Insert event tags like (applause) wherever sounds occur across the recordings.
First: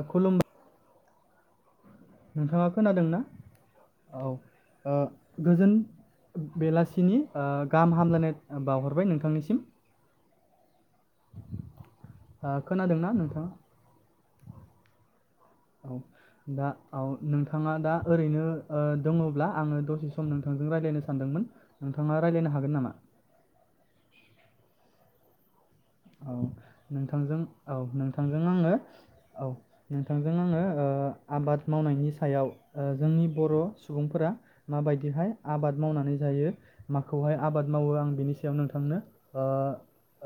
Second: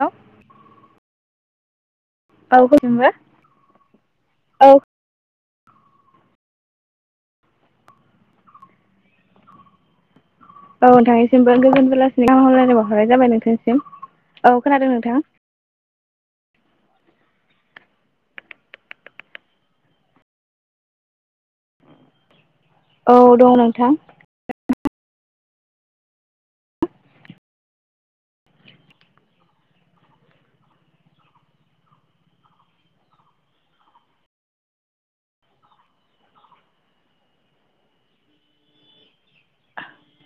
औ खुलुमबाय औ नोंथाङा खोनादोंबा? खोनादोंना औ ओ गोजोन बेलासिनि ओ गाहाम हामलायनाय बावहरबाय नोंथांनिसिम। औ नोंथांनिसिमबो गोजोन बेलासिनि गाहाम ओ हलायनाय बावहरनाय खोनादोंना जाबाय नोंथाङा? नोंथांनिसिम औ खोनादों नोंथां? औ दा औ नोंथाङा दा ओरैनो ओ दङब्ला आङो दसे सम नोंथांजों रायज्लायनो सानदोंमोन नोंथाङा रायज्लायनो हागोन नामा? औ दं नोंथां। (unintelligible) औ नोंथांजों औ नोंथांजों आङो औ नोंथांजों आङो ओ आबाद मावनायनि सायाव जोंनि बर' सुबुंफोरा माबायदिहाय आबाद मावनानै जायो माखौहाय आबाद मावो आं बिनि सायाव नोंथांनो ओ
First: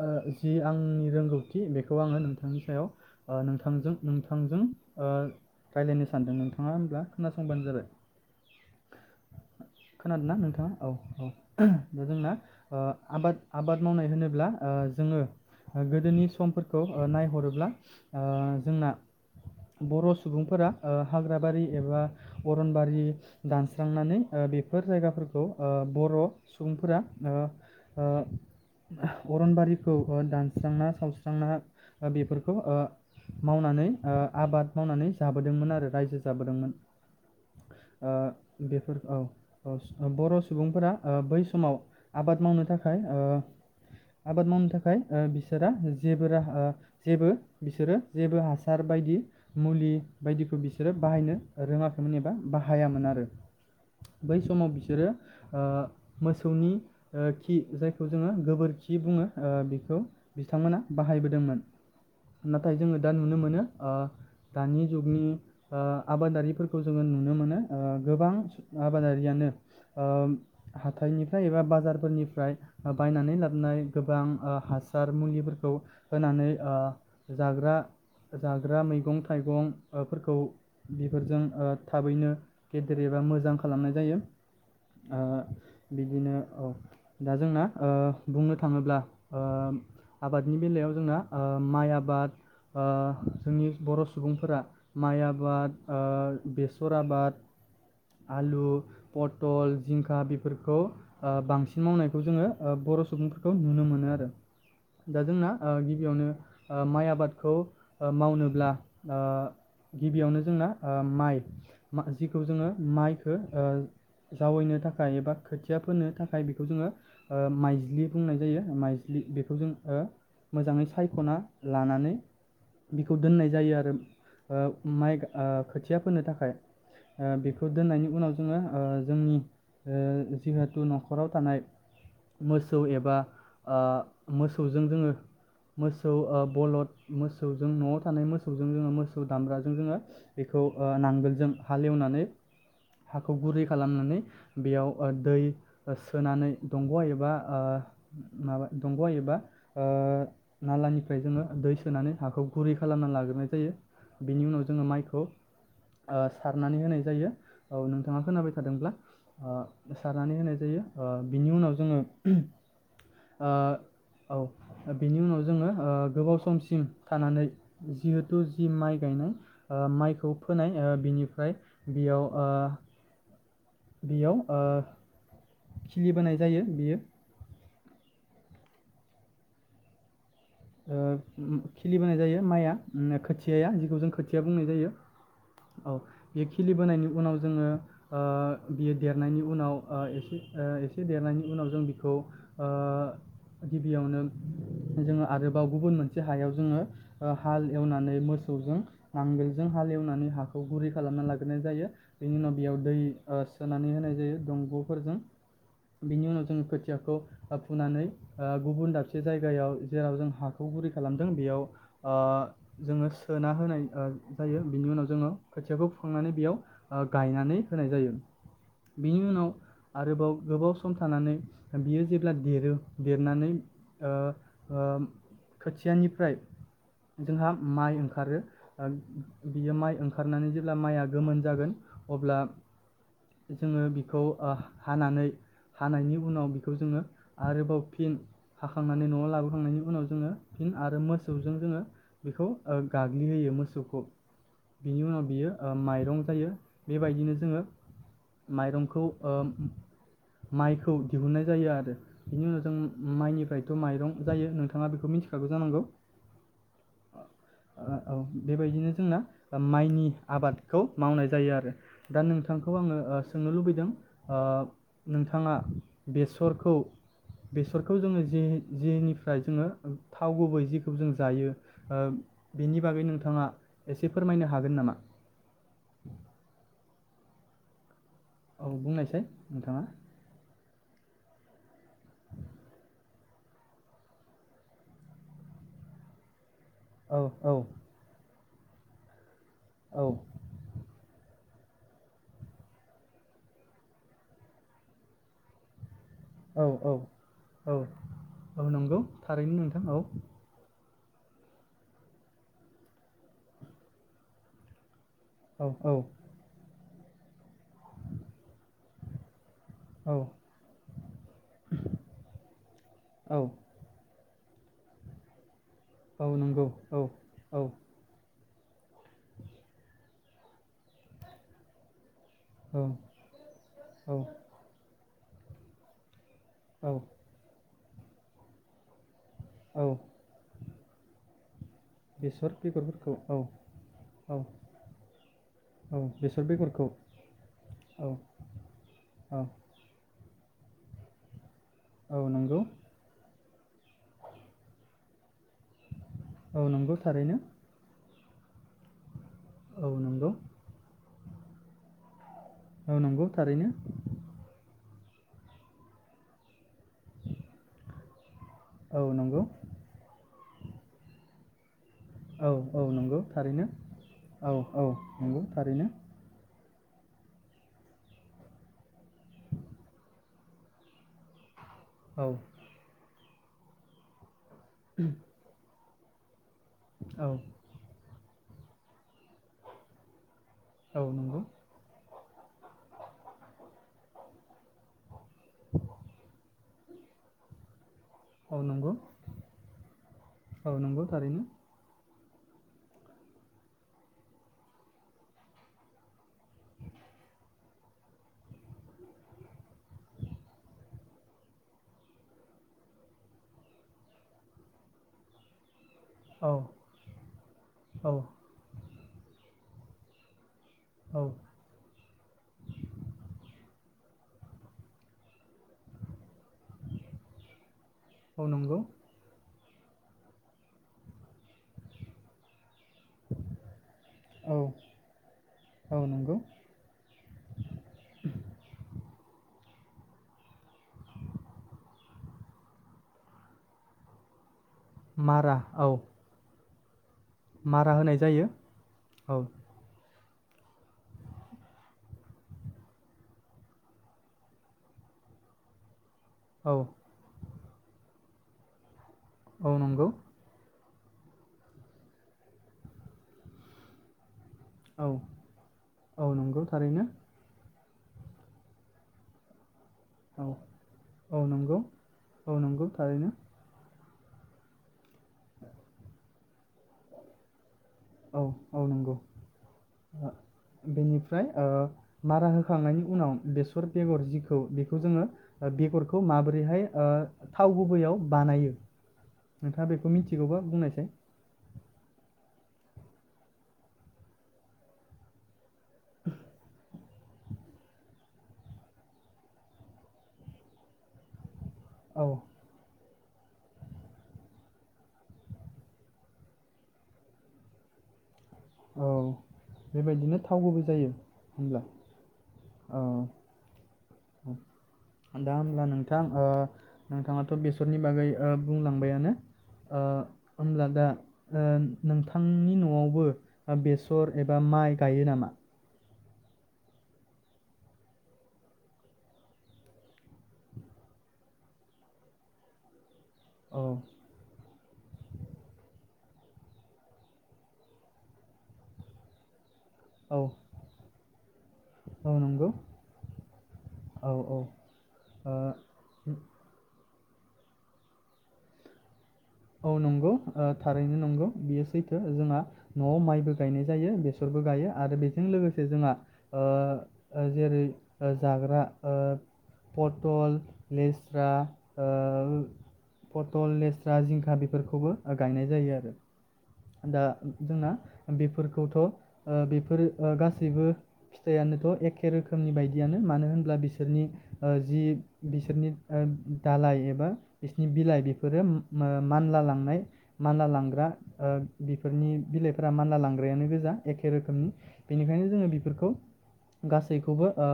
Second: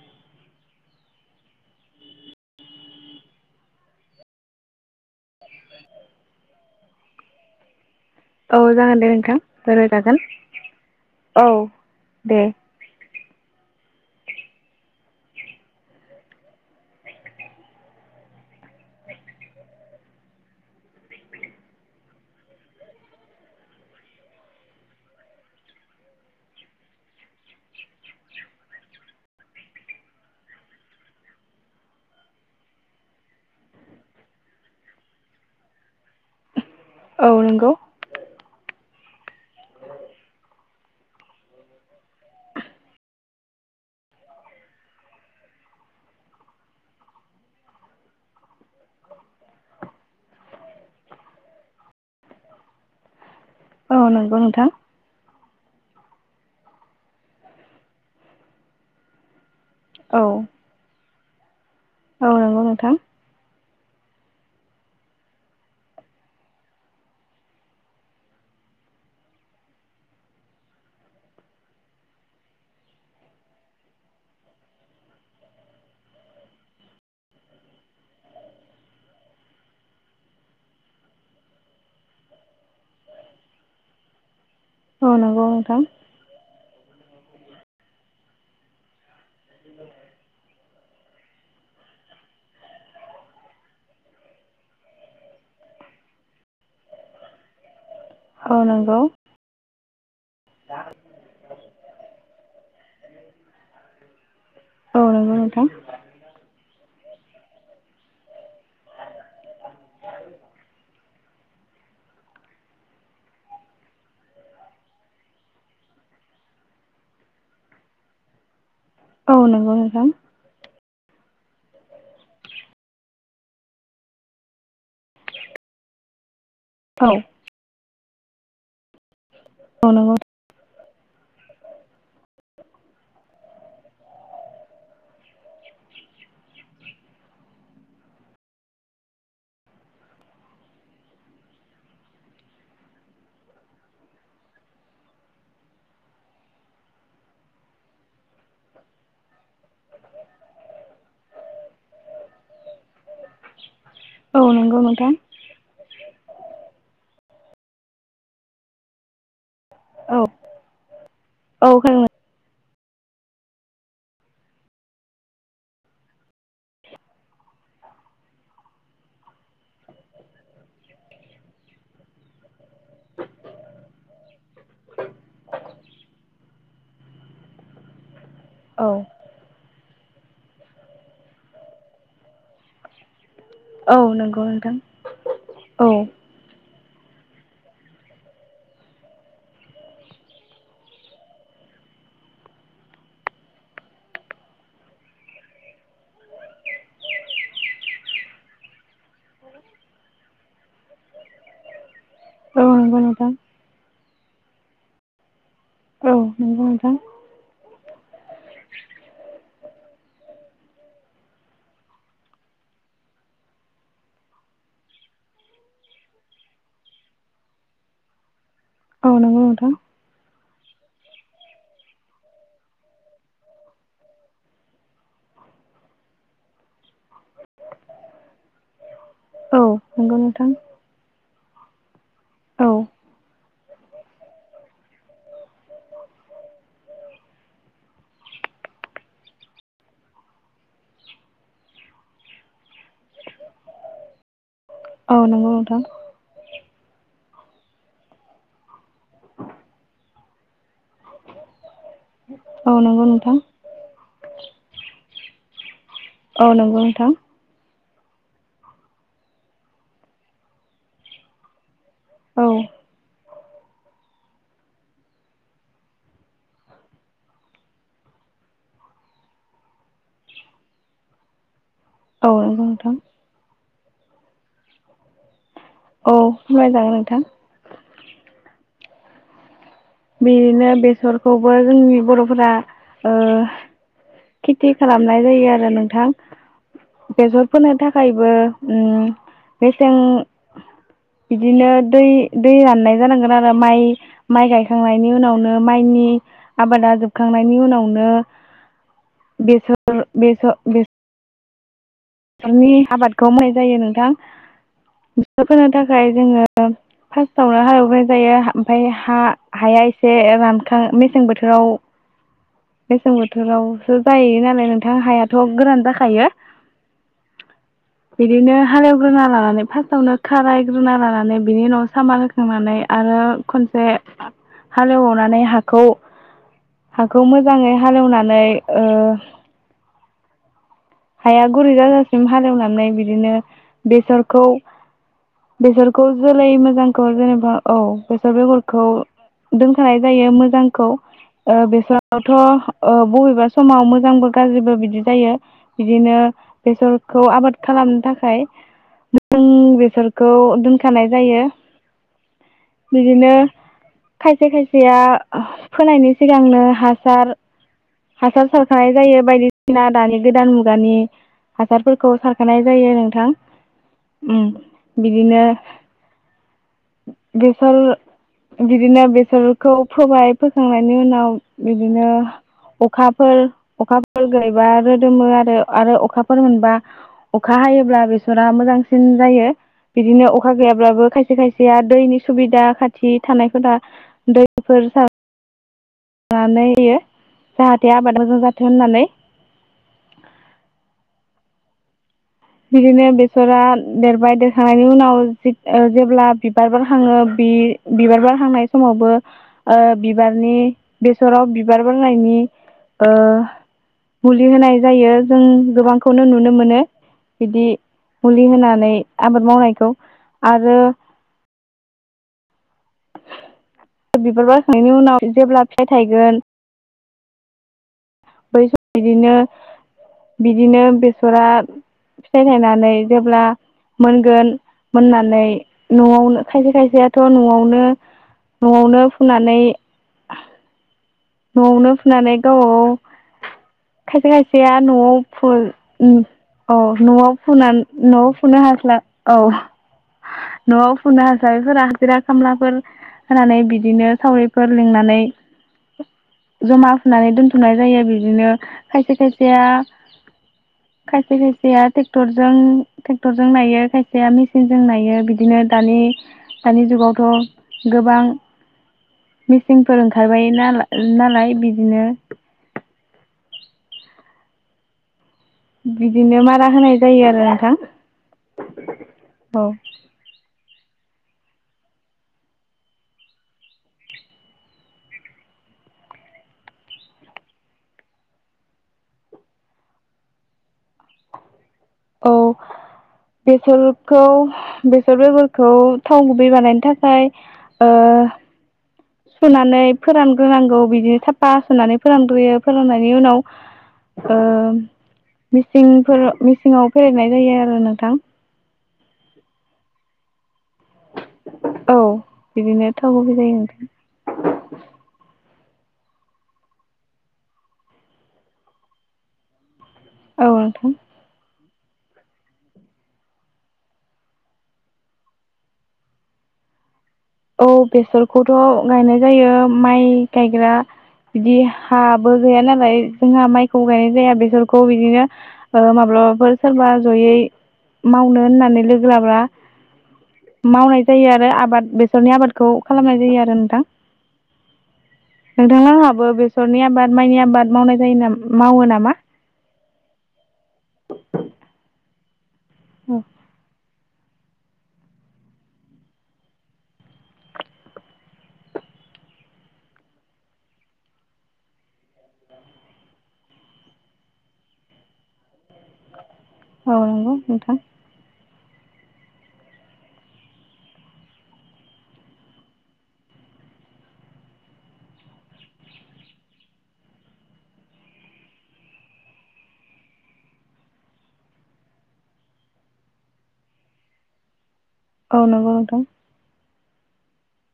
ओ जि आंनि रोंगौथि बेखौ आङो नोंथांनि सायाव ओ नोंथांजों नोंथांजों ओ रायलायनो सानदों नोंथाङा होमब्ला खोनासंबानो जाबाय। औ जागोन दे नोंथां रायलायजागोन। खोनादों ना नोंथाङा? औ औ दा जोंना दे। ओ आबाद आबाद मावनाय होनोब्ला ओ जोङो गोदोनि समफोरखौ ओ नायहरोब्ला ओ जोंना बर' सुबुंफोरा ओ हाग्राबारि एबा अरनबारि दानस्रांनानै ओ बेफोर जायगाफोरखौ ओ बर' सुबुंफोरा ओ ओ अरनबारिखौ दानस्रांना सावस्रांना बेफोरखौ ओ मावनानै ओ आबाद मावनानै जाबोदोंमोन आरो रायजो जाबोदोंमोन। औ नंगौ ओ बेफोर औ औ बर' सुबुंफोरा ओ बै समाव आबाद मावनो थाखाय ओ आबाद मावनो थाख खाय बिसोरा जेबो राहा जेबो बिसोरो जेबो हासार बायदि मुलि बायदिखौ बिसोरो बाहायनो रोङाखैमोन एबा बाहायामोन आरो। औ नंगौ बै नोंथां। समाव बिसोरो ओ मोसौनि खि जायखौ जोङो गोबोरखि बुङो ओ बे खौ औ। बिथांमोना बाहायबोदोंमोन। औ नंगौ नाथाय नोंथां जोङो दा नुनो मोनो ओ दानि जुगनि ओ आबादारिफोरखौ जोङो नुनो ओ मोनो गोबां आबादारियानो ओ हाथाइनिफ्राय एबा बाजारफोरनिफ्राय बायनानै लाबोनाय गोबां ओ हासार मुलिफोरखौ होनानै ओ जाग्रा जाग्रा मैगं थाइगं ओ फोरखौ बेफोरजों ओ थाबैनो गेदेर एबा मोजां खालामनाय जायो। औ ओ नंगौ नोंथां बिदिनो औ दा जोंना ओ बुंनो थाङोब्ला ओ आबादनि बेलायाव जोंना ओ माइ आबाद ओ जोंनि बर' सुबुंफोरा माइ आबाद बेसर आबाद औ आलु, नंगौ पटल खा बेफोरखौ बांसिन मावनायखौ जोङो बर सुबुंफोरखौ नुनो मोनो आ रो औ दा नंगौ जोंना नोंथां गिबियावनो माइ आबादखौ मावनोब्ला गिबियावनो जोंना माइखौ जोङो माइखौ जावैनो थाखाय एबा खोथिया फोनो थाखाय बेखौ जोङो माइज्लि बुंनाय जायो माय औ बेखौ जों नंगौ नोंथां हो मोजाङै सायखना लानानै बिखौ दोननाय जायो आरो ओ माइ खोथिया फोनो थाखाय औ बेखौ दोननायनि उनाव जोङो जोंनि औ नंगौ ओम जिहतु न नखराव थानाय मोसौ एबा मोसौजों जोङो मोसौ बलद मोसौजों नआव थानाय मोसौजों जोङो मोसौ दामब्राजों जोङो बेखौ नांगोलजों हालेवनानै हाखौ गुरै खालामनानै बेयाव दै सोनानै दंग एबा माबा दंग एबा नालानिफ्राय जोङो दै सोनानै हाखौ गुरै खालामनानै लाग्रोनाय जायो औ बिनि उनाव नंगौ जोङो नोंथां माइखौ सारनानै होनाय जायो औ नोंथाङा खोनाबाय थादोंब्ला औ सारनानै होनाय जायो बिनि उनाव औ जोङो खोनादों ओ औ बिनि उनाव जोङो गोबाव समसिम थानानै जिहेथु जि माइ गायनाय माइखौ फोनाय बिनिफ्राय बेयाव ओ बेयाव ओ खिलिबोनाय जायो बियो औ खिलिबोनाय जायो माइआ खोथि थियाया औ जिखौ जों खोथिया नंगौ बुंनाय नोंथां जायो औ बे खिलिबोनायनि उनाव जोङो ओ बियो देरनायनि ओ उनाव एसे एसे देरनायनि उनाव जों बिखौ गिबियावनो जों आरो बाव गुबुन मोनसे हायाव जोङो हाल एवनानै मोसौजों नांगोलजों हाल एवनानै हाखौ गुरै खालामना लाग्रोनाय जायो बेनि उनाव औ बेयाव दै नंगौ नोंथां सोनानै होनाय जे दंगफोरजों औ बिनि उनाव जोंङो नंगौ नोंथां खोथियाखौ फुनानै गुबुन दाबसे जायगायाव जेराव जों हाखौ गुरै खालामदों बेयाव जोङो सोना होनाय जायो बिनि उनाव जोङो खोथियाखौ फुखांनानै बेयाव गायनानै होनाय जायो औ बिनि नंगौ उनाव नोंथां आरोबाव गोबाव सम थानानै बियो जेब्ला देरो देरनानै ओ ओ खोथियानिफ्राय जोंहा माइ ओंखारो औ बियो माइ नंगौ ओंखारनानै नोंथां जेब्ला माइआ गोमोन जागोन अब्ला औ जोङो बिखौ हानानै हानायनि उनाव बिखौ जोङो आरोबाव फिन हाखांनानै नआव लाबोखांनायनि उनाव जोंङो फि आरो मोसौजों जोङो बेखौ गाग्लि होयो मोसौखौ बिनि औ उनाव बियो नंगौ नोंथां माइरं जायो। बेबायदिनो जोङो माइरंखौ माइखौ दिहुननाय जायो आरो बिनि उनाव औ जों नंगौ नोंथां माइनिफ्रायथ माइरं जायो नोंथ नोंथाङा बेखौ मिन्थिखागौ जानांगौ औ नंगौ नोंथां औ बेबायदिनो जोंना माइनि आबादखौ मावनाय जायो आरो दा औ नोंथांखौ आङो सोंनो लुबैदों ओ नोंथाङा बेसरखौ बेसरखौ जोङो जे जेनिफ्राय जोङो थाव गुबै जिखौ जों जायो। ओ औ नंगौ बिनि नोंथां बागै नोंथाङा एसे फोरमायनो हागोन नामा? औ मोजां नोंथां औ बुंनायसाय नोंथाङा बिदिनो बेसरखौबो जोंनि बरफोरा ओ खेथि खालामनाय जायो आरो नोंथां औ बेसर औ फोनो थाखायबो ओम मेसें औ बिदिनो दै दै राननाय जानांगोन आरो माइ माइ गाय खांनायनि उनावनो माइनि औ औ आबादा जोबखांनायनि औ उनावनो औ नंगौ थारैनो नोंथां औ बेसर बेसर (unintelligible) आबादखौ मावनाय जायो नोंथां इको फोनो औ औ थाखाय जोङो फार्स्टआवनो हाल एवनाय जायो ओमफ्राय हा हाया एसे औ रानखां मेसें बोथोराव मेसें औ बोथोरावसो जायो नालाय नोंथां हायाथ गोरान जाखायो औ नंगौ औ औ बिदिनो हालेवग्रोना लानानै फार्स्टआवनो खाराय ग्रोना लानानै बिनि उनाव सामार हो होखांनानै औ आरो खनसे हा हाल एवनानै हाखौ औ औ हाखौ मोजाङै हालेवनानै ओ औ हाया गुरै जाजासिम बेसर हालेवनानै बेगरफोरखौ बिदिनो औ बेसरखौ औ औ बेसरखौ बेसर जोलै बेगरखौ मोजांखौ जेनेबा औ बेसर बेगरखौ औ दोनखानाय जा जायो मोजांखौ ओ औ बेसरावथ नंगौ ओ बबेबा समाव मोजांबो गाज्रिबो बिदि जायो। बिदिनो औ नंगौ बेसरखौ थारैनो आबाद खालामनो थाखाय (unintelligible) जों औ नंगौ बेसरखौ दोनखानाय जायो। औ नंगौ बिदिनो थारैनो खायसे खायसेया ओ फोनायनि सिगांनो हासार हासार सारखानाय औ जायो नंगौ बायदिसिना दानि गोदान मुग (unintelligible) हासारफोरखौ औ सारखानाय औ जायो नंगौ नोंथां थारैनो उम औ औ नंगौ बिदिनो थारैनो बेसर बिदिनो बेसरखौ फोबाय फोखांनायनि उनाव बिदिनो औ अखा फोर अखाफोर (unintelligible) रोदोमो आ आरो अखा फोर मोनबा औ अखा हायोब्ला रो बेसरा मोजांसिन जायो बिदिनो अ अखा औ गैयाब्लाबो खायसे नंगौ खायसेया दैनि सुबिदा खाथि थानायफोरा दैफोर सार (inaudible) (unintelligible) मोजां औ जाथों नंगौ होननानै औ नंगौ थारैनो बिदिनो बेसरा देरबाय देरखांनायनि उनाव जेब्ला बिबार बारहाङो बि-बिबार बारहांनाय समावबो ओ बिबारनि बेसराव बिबार बारनायनि ओ मुलि होनाय जायो जों गोबां खौनो नुनो औ मोनो बिदि औ मुलि होनानै आबाद मावनायखौ आरो औ बिबार बारखांनायनि उनाव जेब्ला फिथाइ थायगोन औ बै नंगौ बिदिनो बिदिनो बेसरा फिथाइ थायनानै जेब्ला मोनगोन औ मोननानै औ नंगौ नआवनो खायसे खायसेयाथ‌ नआवनो नआवनो फुनानै नआवनो फुनानै गावाव खायफा खाय फाया नआव मारा औ फु--ओम अ नआव फुनान मारा होनाय नआव जायो फुनो हास्ला औ नआव फुनो हासारिफोरा हाजिरा खामलाफोर होनानै बिदिनो सावरिफोर लिंनानै औ जमा फुनानै दोनथ फुनाय जायो बिदिनो खायसे खायसेया औ नंगौ खायसे खायसेया ट्रेक्टरजों ट्रेक्टरजों नायो खायसेया मि सिन जों औ नायो बिदिनो दानि औ नंगौ दानि थारैनो जुगावथ गोबां मिस सिंफोर औ ओंखारबाय नाला औ नालाय नंगौ बिदिनो औ नंगौ थारैनो बिदिनो मार रा होनाय जायो आरो नोंथां औ औ नंगौ औ ओ, बेनिफ्राय ओ मारा होखांनायनि उनाव बेसर बेगर जिखौ बेखौ जोङो बेगरखौ माबोरैहाय ओ थाव गुबैयाव बानायो नोंथाङा बेखौ मिथिगौबा बुंनायसाय? औ बेसरखौ बेसर बेगर खौ थाव गुबै बानायनो थाखा फ्राय ओ सुनानै फोरानग्रोनांगौ बिदि साफा फुनानै औ फोरानग्रोयो फोराननाय बिनि उनाव ओ मिंसिंफोर मिसिंङाव फोरेतनाय जायो आरो नोंथां औ बेबायदिनो था थावबोबो जायो होब्ला औ बिदिनो औ थाव गुबै जायो नोंथां (unintelligible) दा होमब्ला नोंथां ओ नोंथाङाथ' बेसरनि बागै ओ बुंलांबायानो ओ औ होनब्ला नोंथां दा ओ नोंथांनि न'आवबो बेसर एबा माइ गायो नामा? औ बेसरखौथ' गायनाय जायो माइ गायग्रा बिदि हाबो गैया नालाय जोंहा माइखौ औ गायनाय जाया बेसर खौ बिदिनो ओ माब्लाबाफोर सोरबा जयै मावनो होननानै लोगो लाब्ला औ मावनाय जायो आरो आप बात औ बेसरनि आबादखौ नंगौ खालामनाय जायो आरो नोंथां औ औ नोंथांआंहाबो ओ बेसरनि आबाद माइनि आबाद मावनाय जायोनाम मावो नामा? औ नंगौ ओ थारैनो नंगौ बियो सैथो जोंङा न'आव माइबो गायनाय जायो बेसरबो गायो आरो बेजों लोगोसे जोंङा ओ ओ जेरै जाग्रा ओ पटल लेस्रा ओ पटल लेस्रा जिंख जाहा बेफोरखौबो ओ गायनाय जायो आरो। औ दा नंगौ नोंथां जोंना बेफ फोरखौथ' ओ बेफोरो ओ गासैबो फिथाइयानोथ' एखे रोखोमनि बायदियानो मानो होनब्ला बिसोरनि ओ जि बिसोरनि ओ दालाय एबा बिसोरनि बिलाइ बेफोरो मा मानला लांनाय मानला लांग्रा ओ बिफोरनि बिलाइफोरा मानला लांग्रायानो गोजा एखे रोखोमनि औ बेनिखायनो जोङो नंगौ नोंथां बिफोरखौ गासैखौबो ओ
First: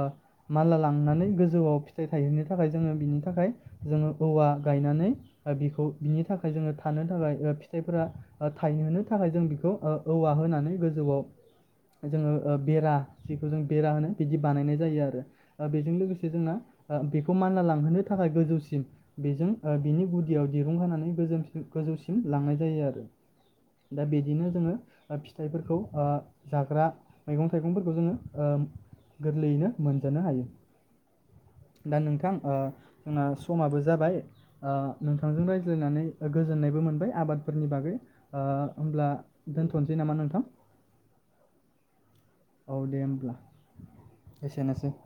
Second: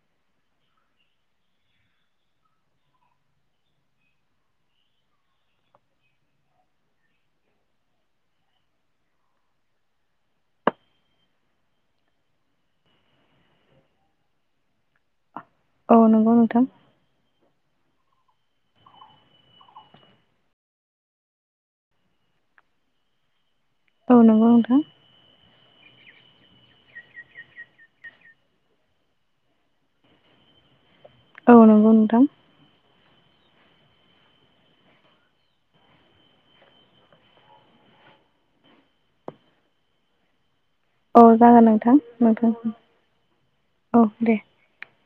मानला लांनानै गोजौआव फिथाइ थायहैनो थाखाय जोङो बिनि थाखाय जोङो औवा गायनानै ओ बिखौ बिनि थाखाय जोङो थानो थाखाय ओ फिथाइफोरा ओ थायहोनो थाखाय जों बेखौ ओ औवा होनानै गोजौआव जोङो ओ बेरा जिखौ जों बेरा होनो बिदि बानायनाय जायो आरो ओ बेजों औ नंगौ लोगोसे जोंना नोंथां ओ बेखौ मानलालां लांहोनो थाखाय गोजौसिम बेजों ओ बिनि गुदियाव दिरुं होनानै गोजोनसिम गोजौसिम लांनाय जायो आरो। दा औ नंगौ बिदिनो जोङो नोंथां ओ फिथाइफोरखौ ओ जाग्रा मैगं-थाइगंफोरखौ जोङो ओ गोरलैयैनो मोनजानो हायो। औ नंगौ दा नोंथां ओ जोंना समाबो जाबाय ओ नोंथांजों रायज्लायनानै गोजोननायबो मोनबाय आबादफोरनि बागै। ओ होमब्ला दोनथ'नोसै नामा नोंथां? औ जागोन नोंथां। नोंथां औ दे होमब्ला औ दे एसेनोसै।